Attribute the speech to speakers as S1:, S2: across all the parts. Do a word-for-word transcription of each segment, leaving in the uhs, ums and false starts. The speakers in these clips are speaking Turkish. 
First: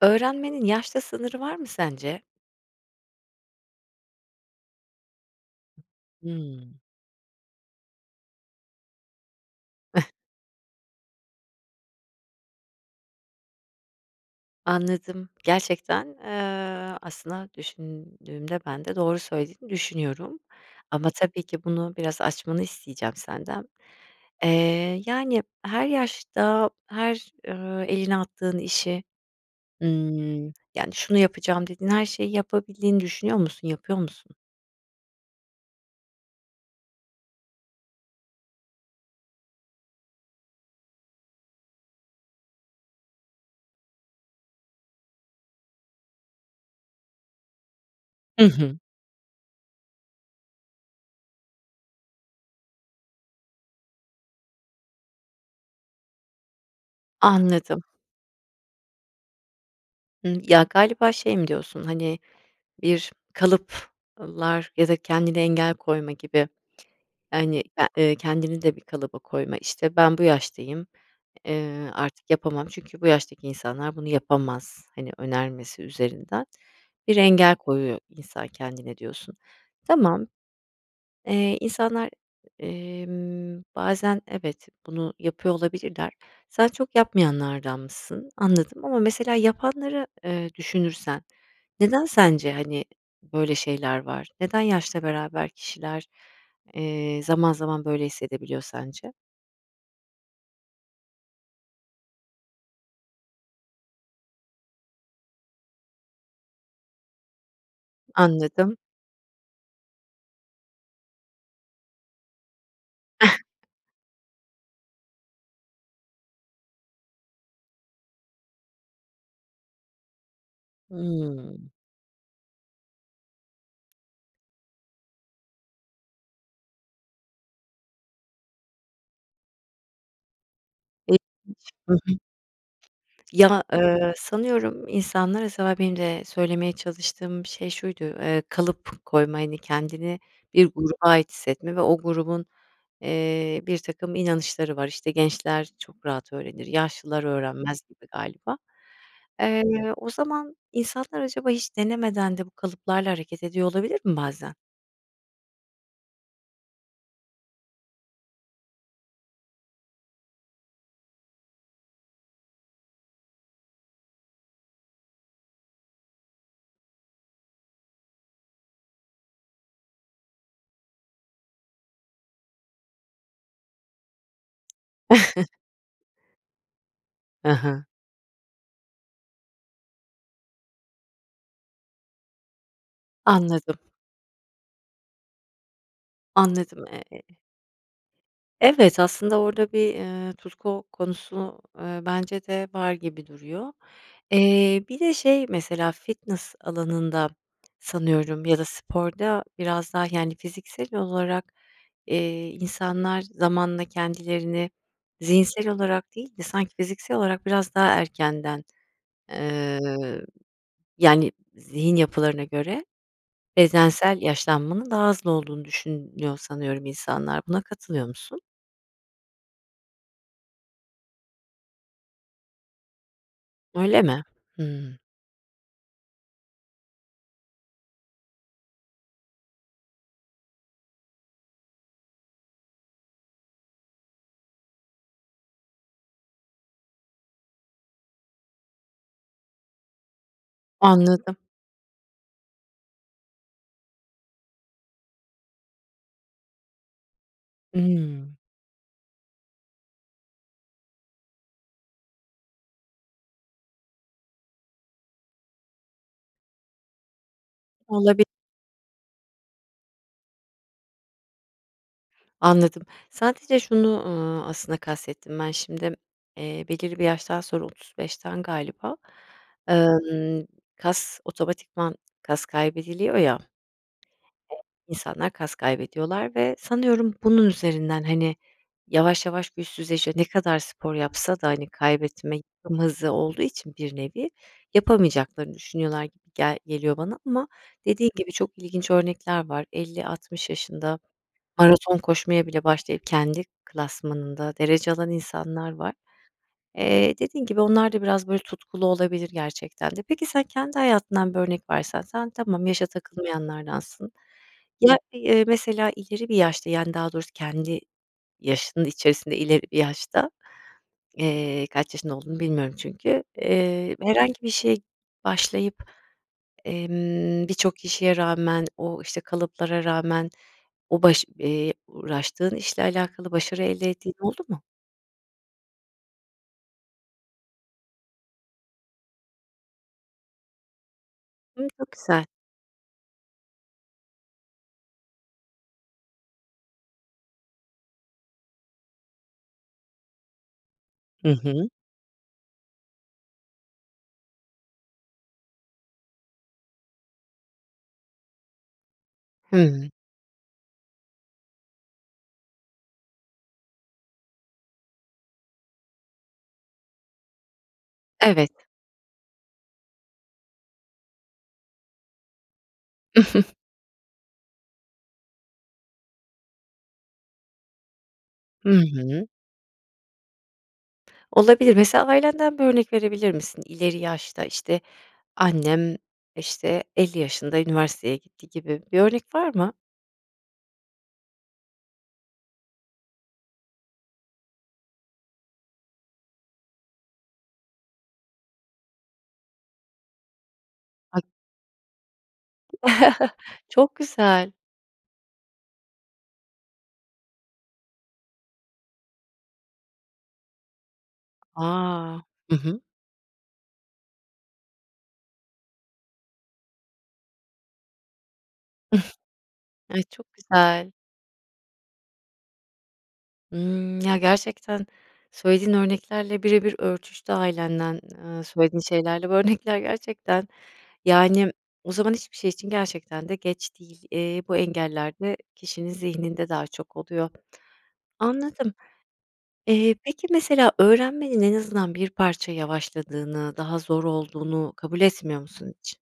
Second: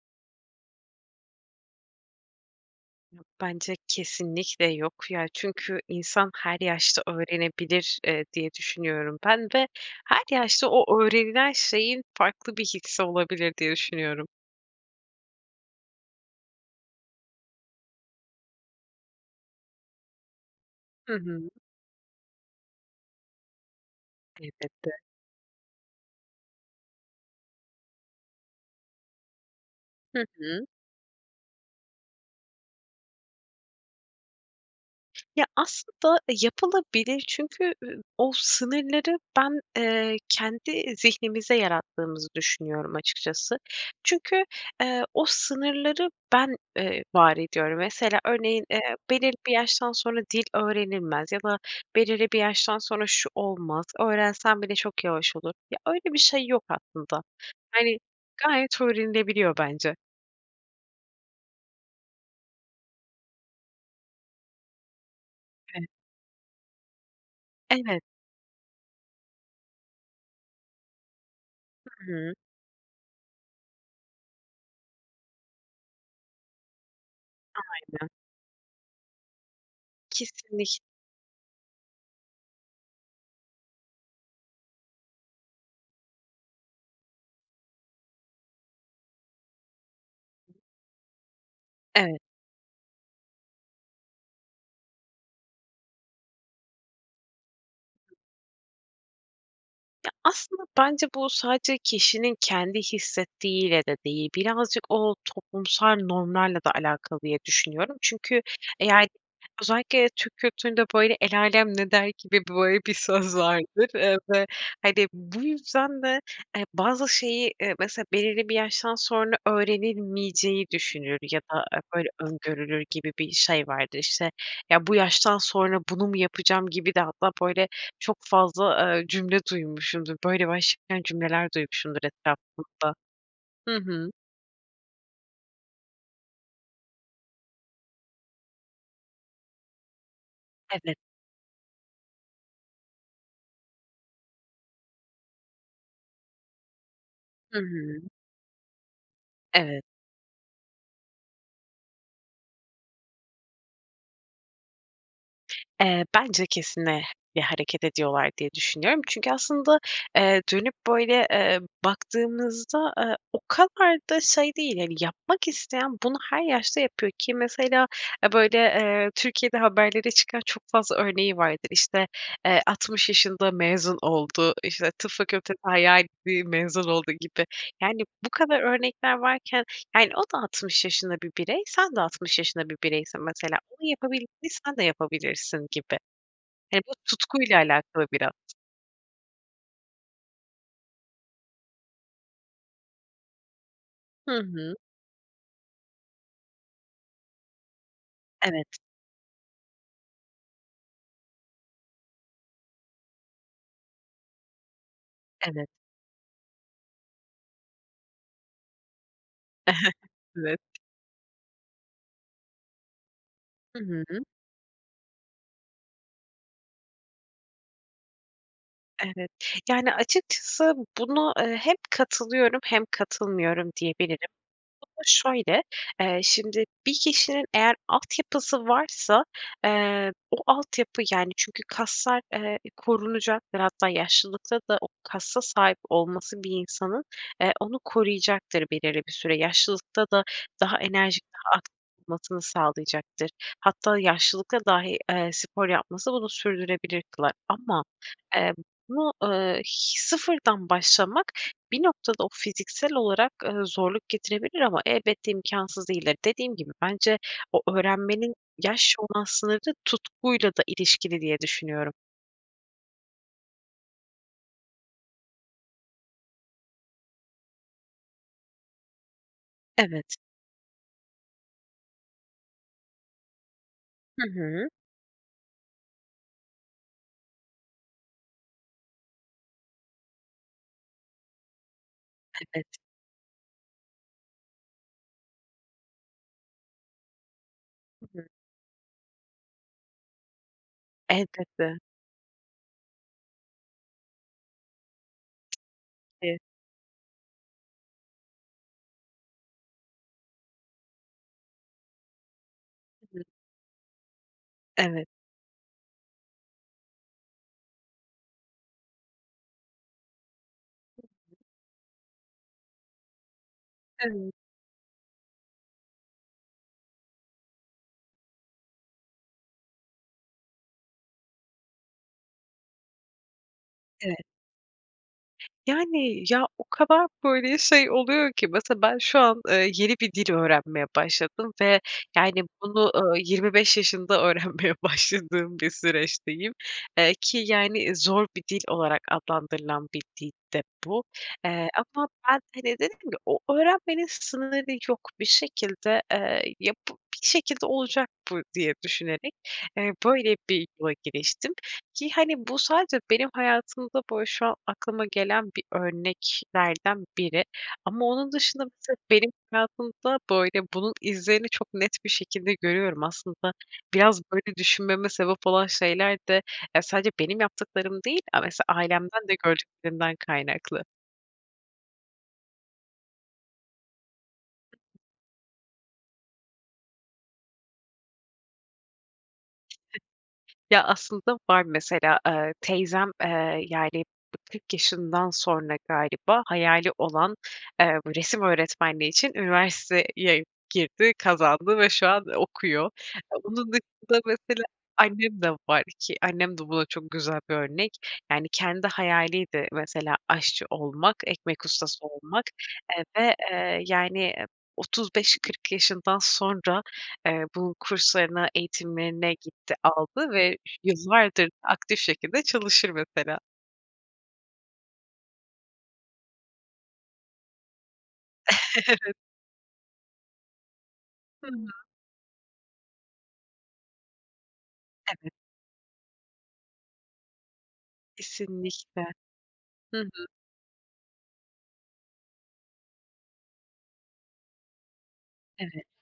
S1: Öğrenmenin yaşla sınırı var mı sence?
S2: Yok. Bence kesinlikle yok ya. Çünkü insan her
S1: Hıı.
S2: yaşta öğrenebilir, ııı, diye düşünüyorum. Ben de her yaşta o öğrenilen şeyin farklı bir hissi olabilir diye düşünüyorum.
S1: Anladım. Gerçekten, eee, aslında düşündüğümde ben de doğru söylediğini düşünüyorum. Ama
S2: Hı
S1: tabii
S2: hı.
S1: ki bunu biraz açmanı isteyeceğim senden. Eee,
S2: Elbette.
S1: yani, her yaşta, her, ııı, elini attığın işi,
S2: Hı
S1: ımm,
S2: hı.
S1: yani, şunu yapacağım dediğin her şeyi yapabildiğini düşünüyor musun, yapıyor musun?
S2: Ya, aslında yapılabilir. Çünkü, ııı, o sınırları ben, eee, kendi zihnimizde yarattığımızı düşünüyorum açıkçası. Çünkü, ııı, o sınırları ben, ııı, var ediyorum. Mesela
S1: Hı
S2: örneğin,
S1: hı.
S2: eee, belirli bir yaştan sonra dil öğrenilmez ya da belirli bir yaştan sonra şu olmaz. Öğrensem bile çok yavaş olur. Ya, öyle bir şey yok aslında.
S1: Anladım.
S2: Hani, gayet öğrenilebiliyor bence.
S1: Hımm. Ya, galiba şey mi diyorsun? Hani, bir kalıplar ya da kendine engel
S2: Evet.
S1: koyma gibi, hani, a
S2: Evet.
S1: ııı, kendini de bir kalıba koyma, işte, ben bu yaştayım, eee,
S2: Hı
S1: artık
S2: hı.
S1: yapamam çünkü bu yaştaki insanlar bunu yapamaz. Hani, önermesi üzerinden bir engel koyuyor
S2: Aynen.
S1: insan kendine diyorsun. Tamam.
S2: Kesinlik
S1: Eee, insanlar, emm, bazen evet, bunu yapıyor olabilirler. Sen çok yapmayanlardanmışsın. Anladım ama mesela yapanları, eee, düşünürsen neden
S2: Evet.
S1: sence, hani, böyle şeyler var? Neden yaşla beraber kişiler, eee, zaman zaman böyle hissedebiliyor sence?
S2: Ya, aslında bence bu sadece kişinin kendi hissettiğiyle de değil. Birazcık o toplumsal normlarla da alakalı diye düşünüyorum. Çünkü
S1: Anladım.
S2: eğer özellikle Türk kültüründe, böyle, el âlem ne der gibi, böyle, bir söz vardır. Iıı, ve, hani, bu yüzden de, eee, bazı şeyi, eee, mesela belirli bir yaştan sonra öğrenilmeyeceği düşünülür ya da,
S1: Hımm.
S2: eee, böyle, öngörülür gibi bir şey vardır. İşte, ya, bu yaştan sonra bunu mu yapacağım gibi de hatta, böyle, çok fazla, eee, cümle duymuşumdur. Böyle başlayan
S1: E
S2: cümleler
S1: [unintelligible] Hı hı.
S2: duymuşumdur etrafımda.
S1: Ya,
S2: Hı hı.
S1: ııı, sanıyorum insanlara benim de söylemeye çalıştığım şey şuydu, eee, kalıp koyma, hani, kendini bir gruba
S2: Evet.
S1: ait hissetme ve o grubun, eee, birtakım inanışları var. İşte, gençler çok rahat öğrenir, yaşlılar
S2: Hı
S1: öğrenmez
S2: hı.
S1: gibi galiba.
S2: Evet.
S1: Eee, o zaman insanlar acaba hiç denemeden de bu kalıplarla hareket ediyor olabilir mi bazen?
S2: Eee, bence kesin, eee, bir hareket ediyorlar diye düşünüyorum. Çünkü aslında, eee, dönüp böyle, eee, baktığımızda, eee, o kadar da şey değil. Hani, yapmak isteyen bunu her yaşta yapıyor ki mesela ya böyle Türkiye'de haberlere çıkan çok fazla örneği vardı. İşte, eee, altmış yaşında mezun oldu, işte tıp fakültesi hayaliydi, mezun oldu gibi.
S1: Hı hı.
S2: Yani, bu kadar örnekler varken, yani, o da altmış yaşında bir birey, sen de altmış yaşında bir bireysin mesela.
S1: Anladım.
S2: Onun yapabildiğini sen de yapabilirsin gibi. Yani,
S1: Anladım,
S2: bu
S1: eee
S2: tutkuyla alakalı biraz.
S1: Evet, aslında orada bir, eee, tutku konusu, eee, bence de var gibi duruyor.
S2: Hı hı.
S1: Eee, bir de şey mesela fitness alanında sanıyorum ya da
S2: Evet.
S1: sporda biraz daha, yani, fiziksel olarak, eee, insanlar zamanla kendilerini zihinsel
S2: Evet.
S1: olarak değil de sanki fiziksel olarak biraz daha erkenden, ııı,
S2: Evet.
S1: yani, zihin yapılarına göre
S2: Hı
S1: bezdensel
S2: hı.
S1: yaşlanmanın daha hızlı olduğunu düşünüyor sanıyorum insanlar. Buna katılıyor musun?
S2: Evet. Yani, açıkçası buna, eee, hem katılıyorum hem katılmıyorum
S1: Öyle mi?
S2: diyebilirim. Bu
S1: Hımm.
S2: da şöyle, eee, şimdi bir kişinin eğer altyapısı varsa, eee, o altyapı yani çünkü kaslar, eee, korunacaktır. Hatta yaşlılıkta da o kasa sahip olması bir insanın, eee, onu koruyacaktır belirli bir süre. Yaşlılıkta da daha enerjik,
S1: Anladım.
S2: daha aktif olmasını sağlayacaktır. Hatta yaşlılıkta dahi, eee, spor yapması bunu sürdürebilir kılar. Ama
S1: Hımm.
S2: emm buna, eee, h sıfırdan başlamak bir noktada o fiziksel olarak, eee, zorluk getirebilir ama elbette imkânsız değildir. Dediğim gibi bence o
S1: Olabi
S2: öğrenmenin yaş olan sınırı tutkuyla da ilişkili diye düşünüyorum.
S1: Anladım, sadece şunu, eee, aslında kastettim ben şimdi, eee, belirli bir yaştan sonra otuz beşten galiba,
S2: Evet.
S1: emm, kas otomatikman kas kaybediliyor ya,
S2: Hı hı.
S1: insanlar kas kaybediyorlar ve sanıyorum bunun üzerinden, hani, yavaş yavaş güçsüzleşiyor, ne kadar spor yapsa da, hani, kaybetme
S2: Evet.
S1: [unintelligible] olduğu için bir nevi, yapamayacaklarını düşünüyorlar gibi gel geliyor bana. Ama
S2: Hı
S1: dediğin
S2: hı.
S1: gibi çok ilginç örnekler var. elli altmış yaşında
S2: Elbette.
S1: maraton koşmaya bile başlayıp kendi klasmanında derece alan insanlar var.
S2: [unintelligible]
S1: Eee, dediğin gibi onlar da biraz böyle tutkulu olabilir gerçekten de. Peki sen kendi hayatından bir örnek versen, sen tamam, yaşa
S2: Hı hı.
S1: takılmayanlardansın. Ya,
S2: Evet.
S1: eee, mesela ileri bir yaşta, yani daha doğrusu kendi yaşının içerisinde ileri yaşta,
S2: [unintelligible]
S1: eee, kaç yaşında olduğunu bilmiyorum çünkü, eee,
S2: Evet.
S1: herhangi bir şeye başlayıp, emm, birçok kişiye rağmen, o işte kalıplara rağmen o baş eee, uğraştığın işle alakalı başarı elde ettiğin
S2: Evet.
S1: oldu mu?
S2: Yani. Ya, o kadar, böyle, şey oluyor ki mesela ben şu an, eee, yeni bir dil öğrenmeye başladım
S1: Hımm,
S2: ve
S1: çok güzel.
S2: yani, bunu, ııı, yirmi beş yaşında öğrenmeye başladığım bir süreçteyim. Eee, ki yani, zor bir dil olarak adlandırılan bir dil de bu.
S1: Hı hı.
S2: Eee, ama ben, hani, dedim ki, o öğrenmenin sınırı yok. Bir şekilde, eee, yapıp bir şekilde olacak bu diye düşünerek,
S1: Hımm.
S2: eee, böyle, bir yola giriştim. Ki, hani, bu sadece benim hayatımda, böyle, şu an aklıma gelen bir örneklerden biri ama onun dışında
S1: Evet.
S2: mesela benim hayatımda, böyle, bunun izlerini çok net bir şekilde görüyorum. Aslında biraz böyle düşünmeme sebep olan şeyler de, yani, sadece benim yaptıklarım değil, a mesela
S1: Hı hı.
S2: ailemden de gördüklerimden kaynaklı.
S1: Olabilir. Mesela ailenden bir örnek verebilir misin? "İleri yaşta, işte, annem, işte, elli yaşında üniversiteye gitti." gibi bir örnek var mı?
S2: Ya, aslında var. Mesela, eee, teyzem, eee, yani, kırk yaşından sonra galiba hayali olan, eee, resim öğretmenliği için üniversiteye girdi,
S1: [unintelligible]
S2: kazandı ve şu an okuyor. Bunun
S1: Çok
S2: dışında
S1: güzel.
S2: mesela annem de var ki annem de buna çok güzel bir örnek. Yani, kendi hayaliydi mesela aşçı olmak, ekmek ustası
S1: A!
S2: olmak,
S1: Hı hı.
S2: eee, ve, eee, yani, otuz beş kırk yaşından sonra, eee, bu kurslarına eğitimlerine gitti,
S1: Ay, çok
S2: aldı ve
S1: güzel.
S2: yıllardır aktif şekilde çalışır mesela.
S1: Hımm. Ya, gerçekten, söylediğin örneklerle birebir örtüştü ailenden, eee, söylediğin
S2: Evet.
S1: şeylerle bu örnekler. Gerçekten.
S2: Hı
S1: Yani,
S2: hı.
S1: o zaman hiçbir şey için gerçekten de geç değil. Eee, bu engeller
S2: Evet.
S1: de kişinin zihninde daha çok oluyor. Anladım.
S2: Kesinlikle.
S1: Eee,
S2: Hı hı.
S1: peki, mesela öğrenmenin en azından bir parça yavaşladığını, daha zor olduğunu kabul etmiyor musun
S2: Evet.
S1: hiç?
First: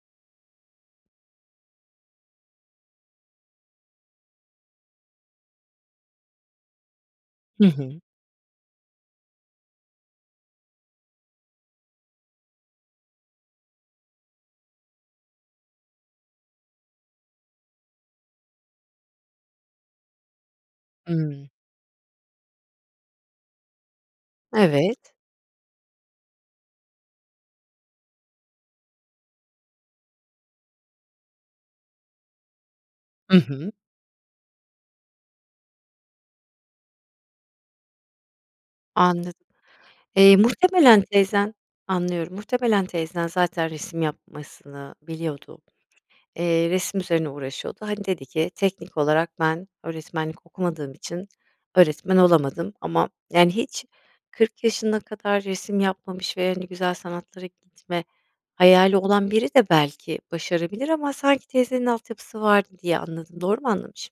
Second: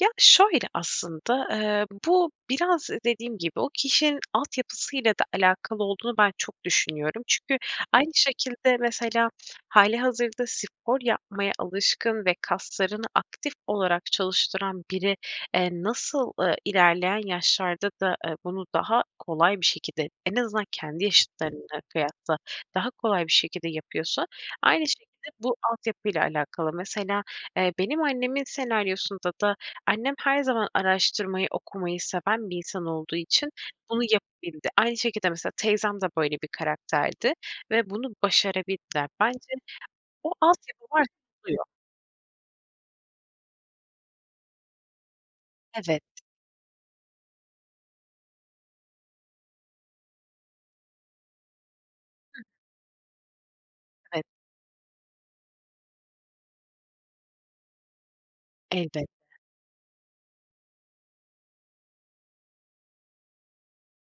S2: Ya, şöyle, aslında, eee, bu biraz dediğim gibi, o kişinin altyapısıyla da alakalı olduğunu ben çok düşünüyorum. Çünkü
S1: Hı hı.
S2: aynı şekilde mesela hâlihazırda spor yapmaya alışkın ve kaslarını aktif olarak çalıştıran biri, eee, nasıl, ııı, ilerleyen yaşlarda da, eee, bunu daha kolay bir şekilde, en azından kendi
S1: Hımm.
S2: yaşıtlarına kıyasla, daha kolay bir şekilde yapıyorsa aynı şekilde
S1: Evet.
S2: bu altyapıyla alakalı. Mesela, eee, benim annemin senaryosunda da annem her zaman araştırmayı, okumayı seven bir insan olduğu
S1: Hı
S2: için
S1: hı.
S2: bunu yapabildi. Aynı şekilde mesela teyzem de böyle bir karakterdi ve bunu başarabildiler.
S1: Anladım.
S2: Bence bu,
S1: Eee,
S2: altyapı
S1: muhtemelen
S2: varsa
S1: teyzen
S2: oluyor.
S1: anlıyorum. Muhtemelen teyzen zaten resim yapmasını biliyordu.
S2: Evet.
S1: Eee, resim üzerine uğraşıyordu. Hani, dedi ki "Teknik olarak ben öğretmenlik okumadığım için öğretmen
S2: Hıh.
S1: olamadım ama" yani, hiç
S2: Evet.
S1: kırk yaşına kadar resim yapmamış ve, hani, güzel sanatlara gitme hayali
S2: Elbette.
S1: olan biri de belki başarabilir ama sanki teyzenin altyapısı vardı diye anladım. Doğru mu anlamışım?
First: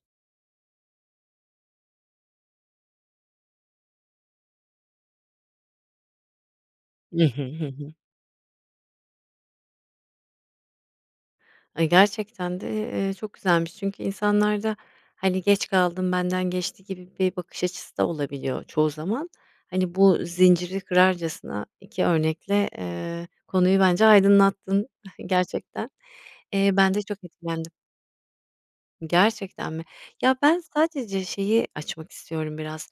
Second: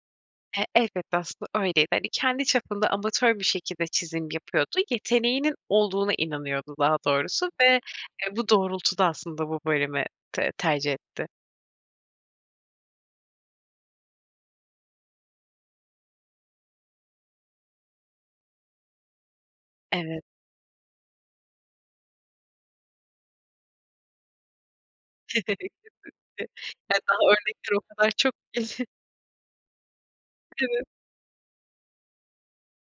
S2: E, elbette aslında öyleydi. Hani, kendi çapında amatör bir şekilde çizim yapıyordu. Yeteneğinin olduğuna inanıyordu daha
S1: I hı,
S2: doğrusu ve,
S1: hı hı.
S2: eee, bu doğrultuda aslında bu bölümü te tercih etti.
S1: Ay, gerçekten de, eee, çok güzelmiş çünkü insanlarda, hani, geç kaldım, benden geçti gibi bir bakış açısı da olabiliyor çoğu zaman. Hani, bu
S2: Evet.
S1: zinciri kırarcasına iki örnekle, eee, konuyu bence aydınlattın gerçekten.
S2: [unintelligible]
S1: Eee, ben
S2: Ya,
S1: de
S2: daha
S1: çok etkilendim.
S2: örnekler o kadar çok ki.
S1: Gerçekten mi? Ya, ben
S2: Evet.
S1: sadece şeyi açmak istiyorum biraz.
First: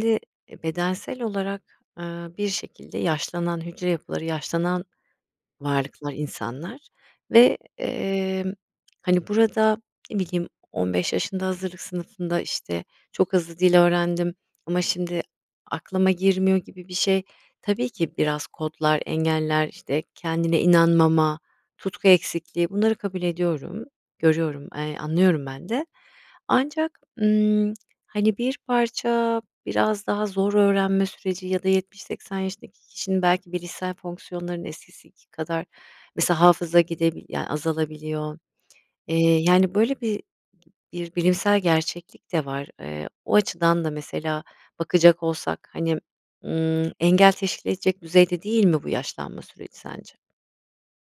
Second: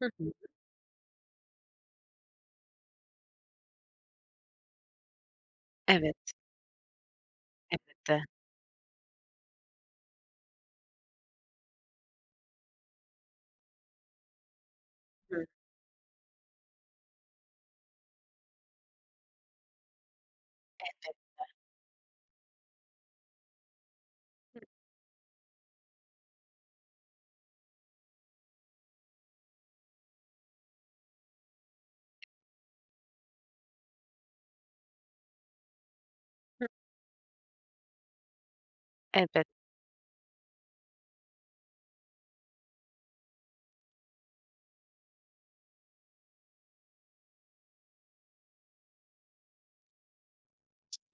S2: Hı hı.
S1: eee, bedensel olarak, aaa, bir şekilde yaşlanan hücre yapıları, yaşlanan varlıklar
S2: Evet.
S1: insanlar ve,
S2: Elbette.
S1: emm, hani, burada, ne bileyim, on beş yaşında hazırlık sınıfında, işte, çok hızlı dil öğrendim ama şimdi
S2: Hıı.
S1: aklıma girmiyor gibi bir şey. Tabii ki biraz kodlar, engeller, işte, kendine inanmama,
S2: Elbette.
S1: tutku eksikliği bunları kabul ediyorum,
S2: Hıı.
S1: görüyorum, eee, anlıyorum ben de. Ancak ımm, hani, bir parça biraz daha zor öğrenme süreci ya da yetmiş seksen yaşındaki kişinin belki bilişsel fonksiyonlarının eskisiki kadar mesela
S2: Hı
S1: hafıza gidebil ya, azalabiliyor. Eee,
S2: Elbet
S1: yani, böyle bir bir bilimsel gerçeklik de var, eee, o açıdan da mesela bakacak olsak, hani, ımm, engel teşkil edecek düzeyde değil mi bu yaşlanma süreci sence?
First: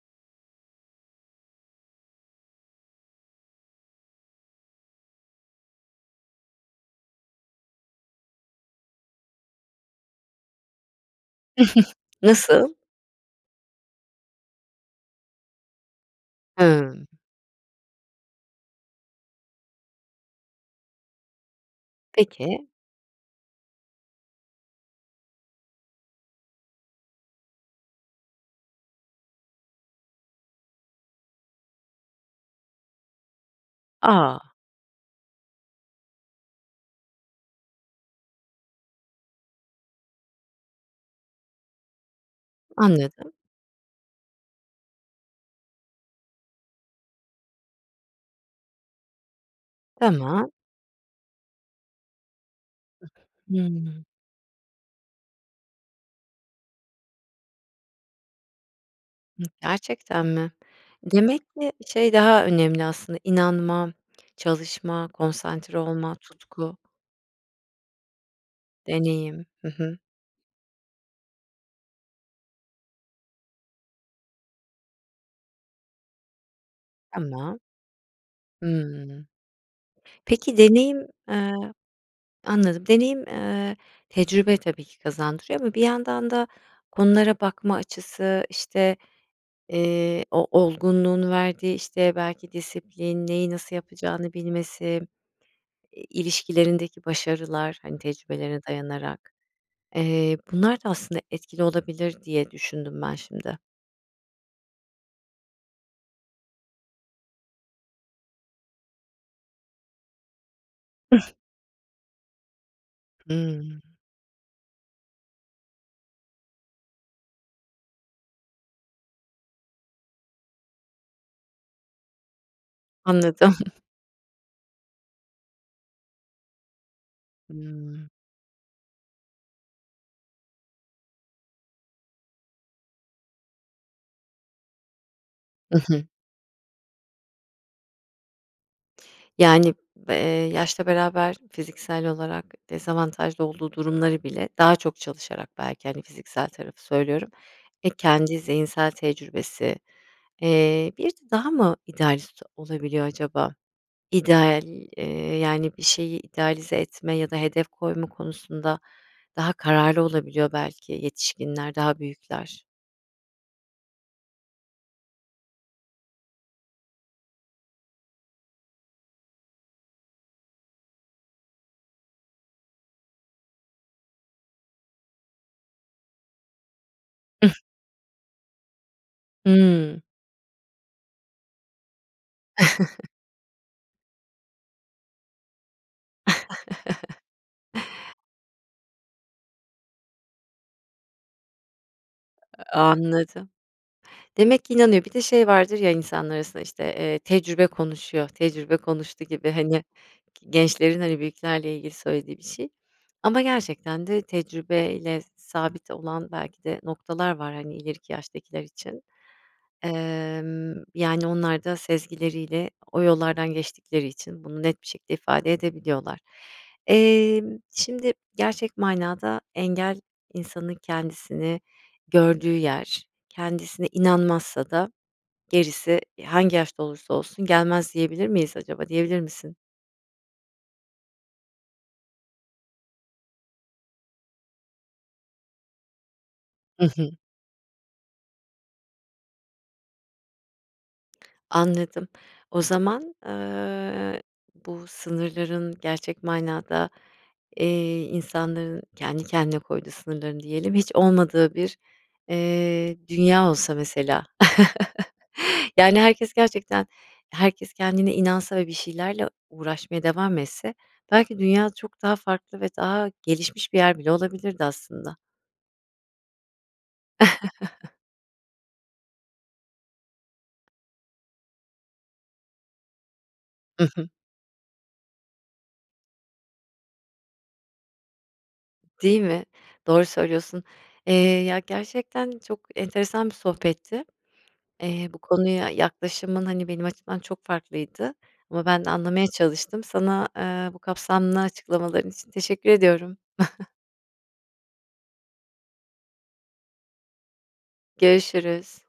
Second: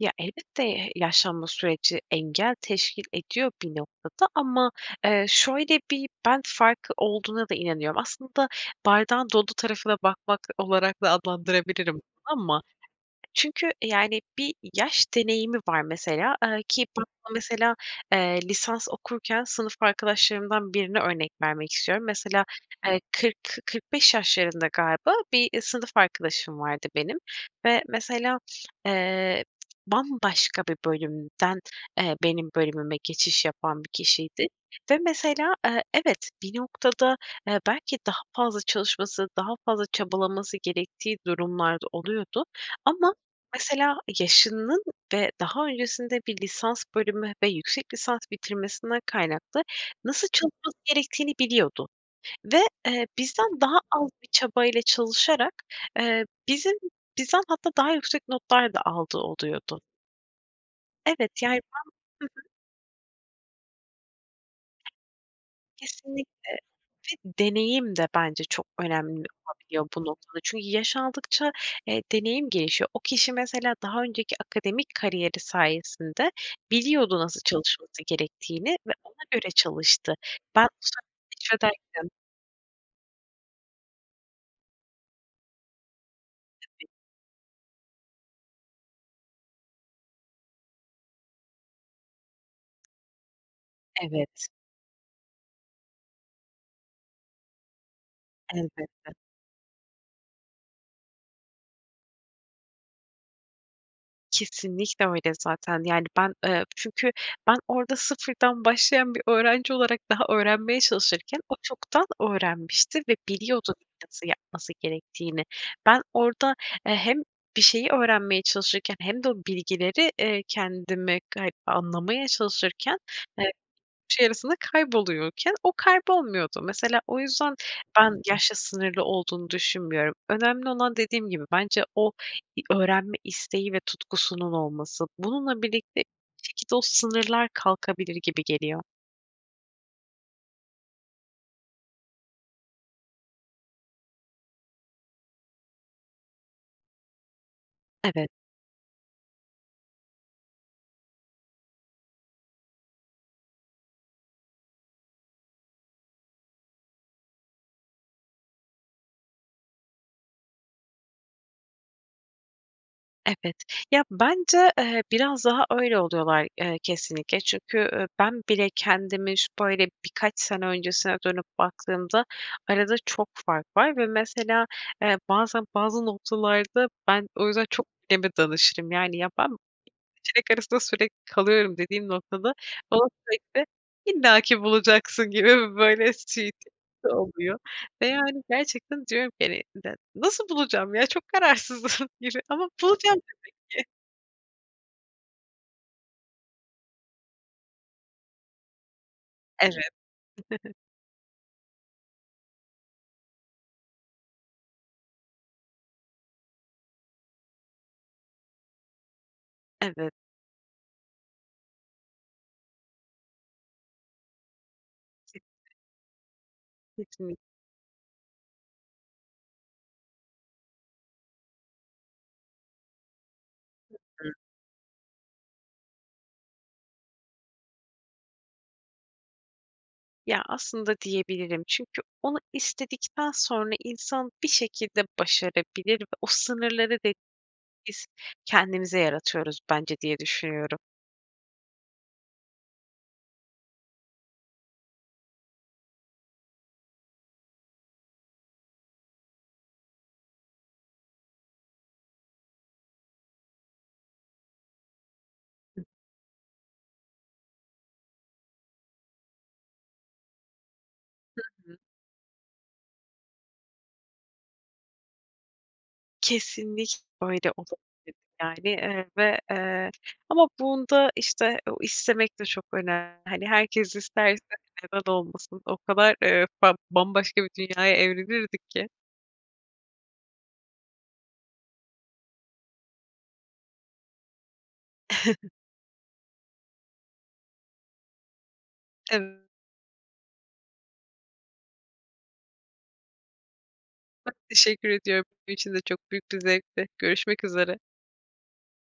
S2: Ya, elbette, eee, yaşlanma süreci engel teşkil ediyor bir noktada. Ama, eee, şöyle bir "ben" farkı olduğuna da inanıyorum. Aslında bardağın dolu tarafına bakmak olarak da adlandırabilirim bunu ama.
S1: Nasıl?
S2: Çünkü yani, bir yaş deneyimi var mesela, eee, ki ben
S1: Hımm.
S2: burada mesela, eee, lisans okurken sınıf arkadaşlarımdan birini örnek vermek istiyorum. Mesela,
S1: Peki.
S2: eee, kırk kı kırk beş yaşlarında galiba bir sınıf arkadaşım vardı benim ve mesela, eee, bambaşka bir bölümden, eee, benim bölümüme geçiş yapan bir kişiydi.
S1: A.
S2: Ve mesela, eee, evet bir noktada, eee, belki daha fazla çalışması daha fazla çabalaması gerektiği durumlar da oluyordu. Ama
S1: Anladım.
S2: mesela yaşının ve daha öncesinde bir lisans bölümü ve yüksek lisans bitirmesinden kaynaklı nasıl
S1: Tamam.
S2: çalışması gerektiğini biliyordu ve, eee, bizden daha
S1: Hıı.
S2: az bir çabayla çalışarak, eee, bizim bizden hatta daha yüksek notlar da aldığı
S1: Hıı,
S2: oluyordu.
S1: gerçekten mi?
S2: Evet,
S1: Demek
S2: yani,
S1: ki, şey,
S2: ben Hı hı.
S1: daha önemli aslında, inanma, çalışma, konsantre olma,
S2: Kesinlikle
S1: tutku
S2: ve deneyim de bence çok önemli
S1: deneyim. Hı
S2: olabiliyor
S1: hı.
S2: bu noktada. Çünkü yaş aldıkça, eee, deneyim gelişiyor. O kişi mesela daha önceki akademik kariyeri sayesinde biliyordu nasıl
S1: Tamam.
S2: çalışması gerektiğini ve ona
S1: Hımm.
S2: göre çalıştı.
S1: Peki
S2: Ben
S1: deneyim eee,
S2: [unintelligible]
S1: anladım. Deneyim, eee, tecrübe tabii ki kazandırıyor. Ama bir yandan da
S2: Tabii.
S1: konulara bakma açısı, işte, eee, o olgunluğun verdiği işte belki disiplin, neyi nasıl yapacağını
S2: Evet.
S1: bilmesi, i ilişkilerindeki başarılar, hani tecrübelerine
S2: Elbette.
S1: dayanarak. Eee, bunlar da aslında etkili olabilir diye düşündüm ben şimdi.
S2: Kesinlikle öyle zaten, yani, ben, ııı, çünkü ben orada sıfırdan başlayan bir öğrenci olarak daha öğrenmeye çalışırken o çoktan öğrenmişti ve biliyordu
S1: Hımm.
S2: nasıl yapması gerektiğini. Ben orada, eee, hem bir şeyi öğrenmeye çalışırken hem de o bilgileri, eee, kendime kay anlamaya çalışırken, eee,
S1: Anladım.
S2: [unintelligible] şey arasında kayboluyorken o kaybolmuyordu. Mesela o yüzden
S1: Hımm.
S2: ben yaşla sınırlı olduğunu düşünmüyorum. Önemli olan dediğim gibi bence o i öğrenme isteği ve tutkusunun olması. Bununla
S1: Hı
S2: birlikte
S1: hı.
S2: bir şekilde o sınırlar kalkabilir gibi geliyor.
S1: Yani, b ııı, yaşla beraber fiziksel olarak dezavantajlı olduğu durumları bile daha çok çalışarak belki, hani, fiziksel tarafı söylüyorum, e,
S2: Evet.
S1: kendi zihinsel tecrübesi, eee, bir de daha mı idealist olabiliyor acaba? İdeal, ııı, yani, bir şeyi idealize etme ya da hedef koyma konusunda daha kararlı olabiliyor belki yetişkinler daha büyükler.
S2: Evet, ya bence, eee, biraz daha öyle oluyorlar, eee, kesinlikle. Çünkü ü ben bile kendimi şu böyle birkaç sene öncesine dönüp baktığımda arada çok fark var ve mesela, eee, bazen bazı noktalarda ben o yüzden çok anneme danışırım. Yani, ya, ben iki
S1: Hımm.
S2: seçenek arasında sürekli kalıyorum dediğim noktada bana sürekli "illaki bulacaksın" gibi böyle şeyi, tepkisi oluyor. Ve, yani, gerçekten diyorum ki hani, [unintelligible] nasıl bulacağım ya? Çok kararsızım gibi ama
S1: A
S2: bulacağım demek
S1: anladım.
S2: ki.
S1: Demek ki inanıyor, bir de şey vardır ya insanların arasında işte, eee, tecrübe konuşuyor, tecrübe konuştu gibi,
S2: Evet.
S1: hani, gi gençlerin, hani, büyüklerle ilgili söylediği bir şey. Ama gerçekten de tecrübe ile sabit olan belki de noktalar var, hani, ileriki yaştakiler için.
S2: Evet.
S1: Imm, yani onlar da sezgileriyle o yollardan geçtikleri için bunu net bir şekilde ifade
S2: [unintelligible]
S1: edebiliyorlar.
S2: Kesinlik
S1: Emm, şimdi gerçek manada engel, insanın kendisini gördüğü yer, kendisine
S2: Hı hı.
S1: inanmazsa da gerisi, eee, hangi yaşta olursa olsun gelmez diyebilir miyiz acaba, diyebilir misin?
S2: Ya, aslında diyebilirim. Çünkü onu istedikten sonra insan bir şekilde başarabilir ve o
S1: I
S2: sınırları
S1: hı.
S2: de biz kendimize yaratıyoruz bence diye düşünüyorum.
S1: Anladım. O zaman, eee, bu sınırların gerçek manada, eee, insanların kendi kendine koyduğu sınırlarını diyelim, hiç olmadığı bir, eee, dünya olsa mesela.
S2: Hı.
S1: Yani, herkes gerçekten herkes kendine inansa ve bir şeylerle uğraşmaya devam etse belki
S2: Hı
S1: dünya
S2: hı.
S1: çok daha farklı ve daha gelişmiş bir yer bile olabilirdi aslında.
S2: Kesinlikle öyle olabilir. Yani, eee, ve, eee, ama bunda, işte, o istemek de çok önemli. Hani,
S1: Hı
S2: herkes
S1: hı.
S2: isterse neden olmasın? O kadar, eee, fa bambaşka bir dünyaya evrilirdik ki.
S1: Değil mi? Doğru söylüyorsun. Eee, ya, gerçekten çok enteresan bir sohbetti. Eee, bu konuya yaklaşımın, hani, benim açımdan çok farklıydı ama ben de anlamaya
S2: Evet.
S1: çalıştım. Sana, eee, bu kapsamlı açıklamaların için teşekkür ediyorum.
S2: Ben teşekkür ediyorum. Benim için de çok büyük bir zevkti. Görüşmek üzere.
S1: Görüşürüz.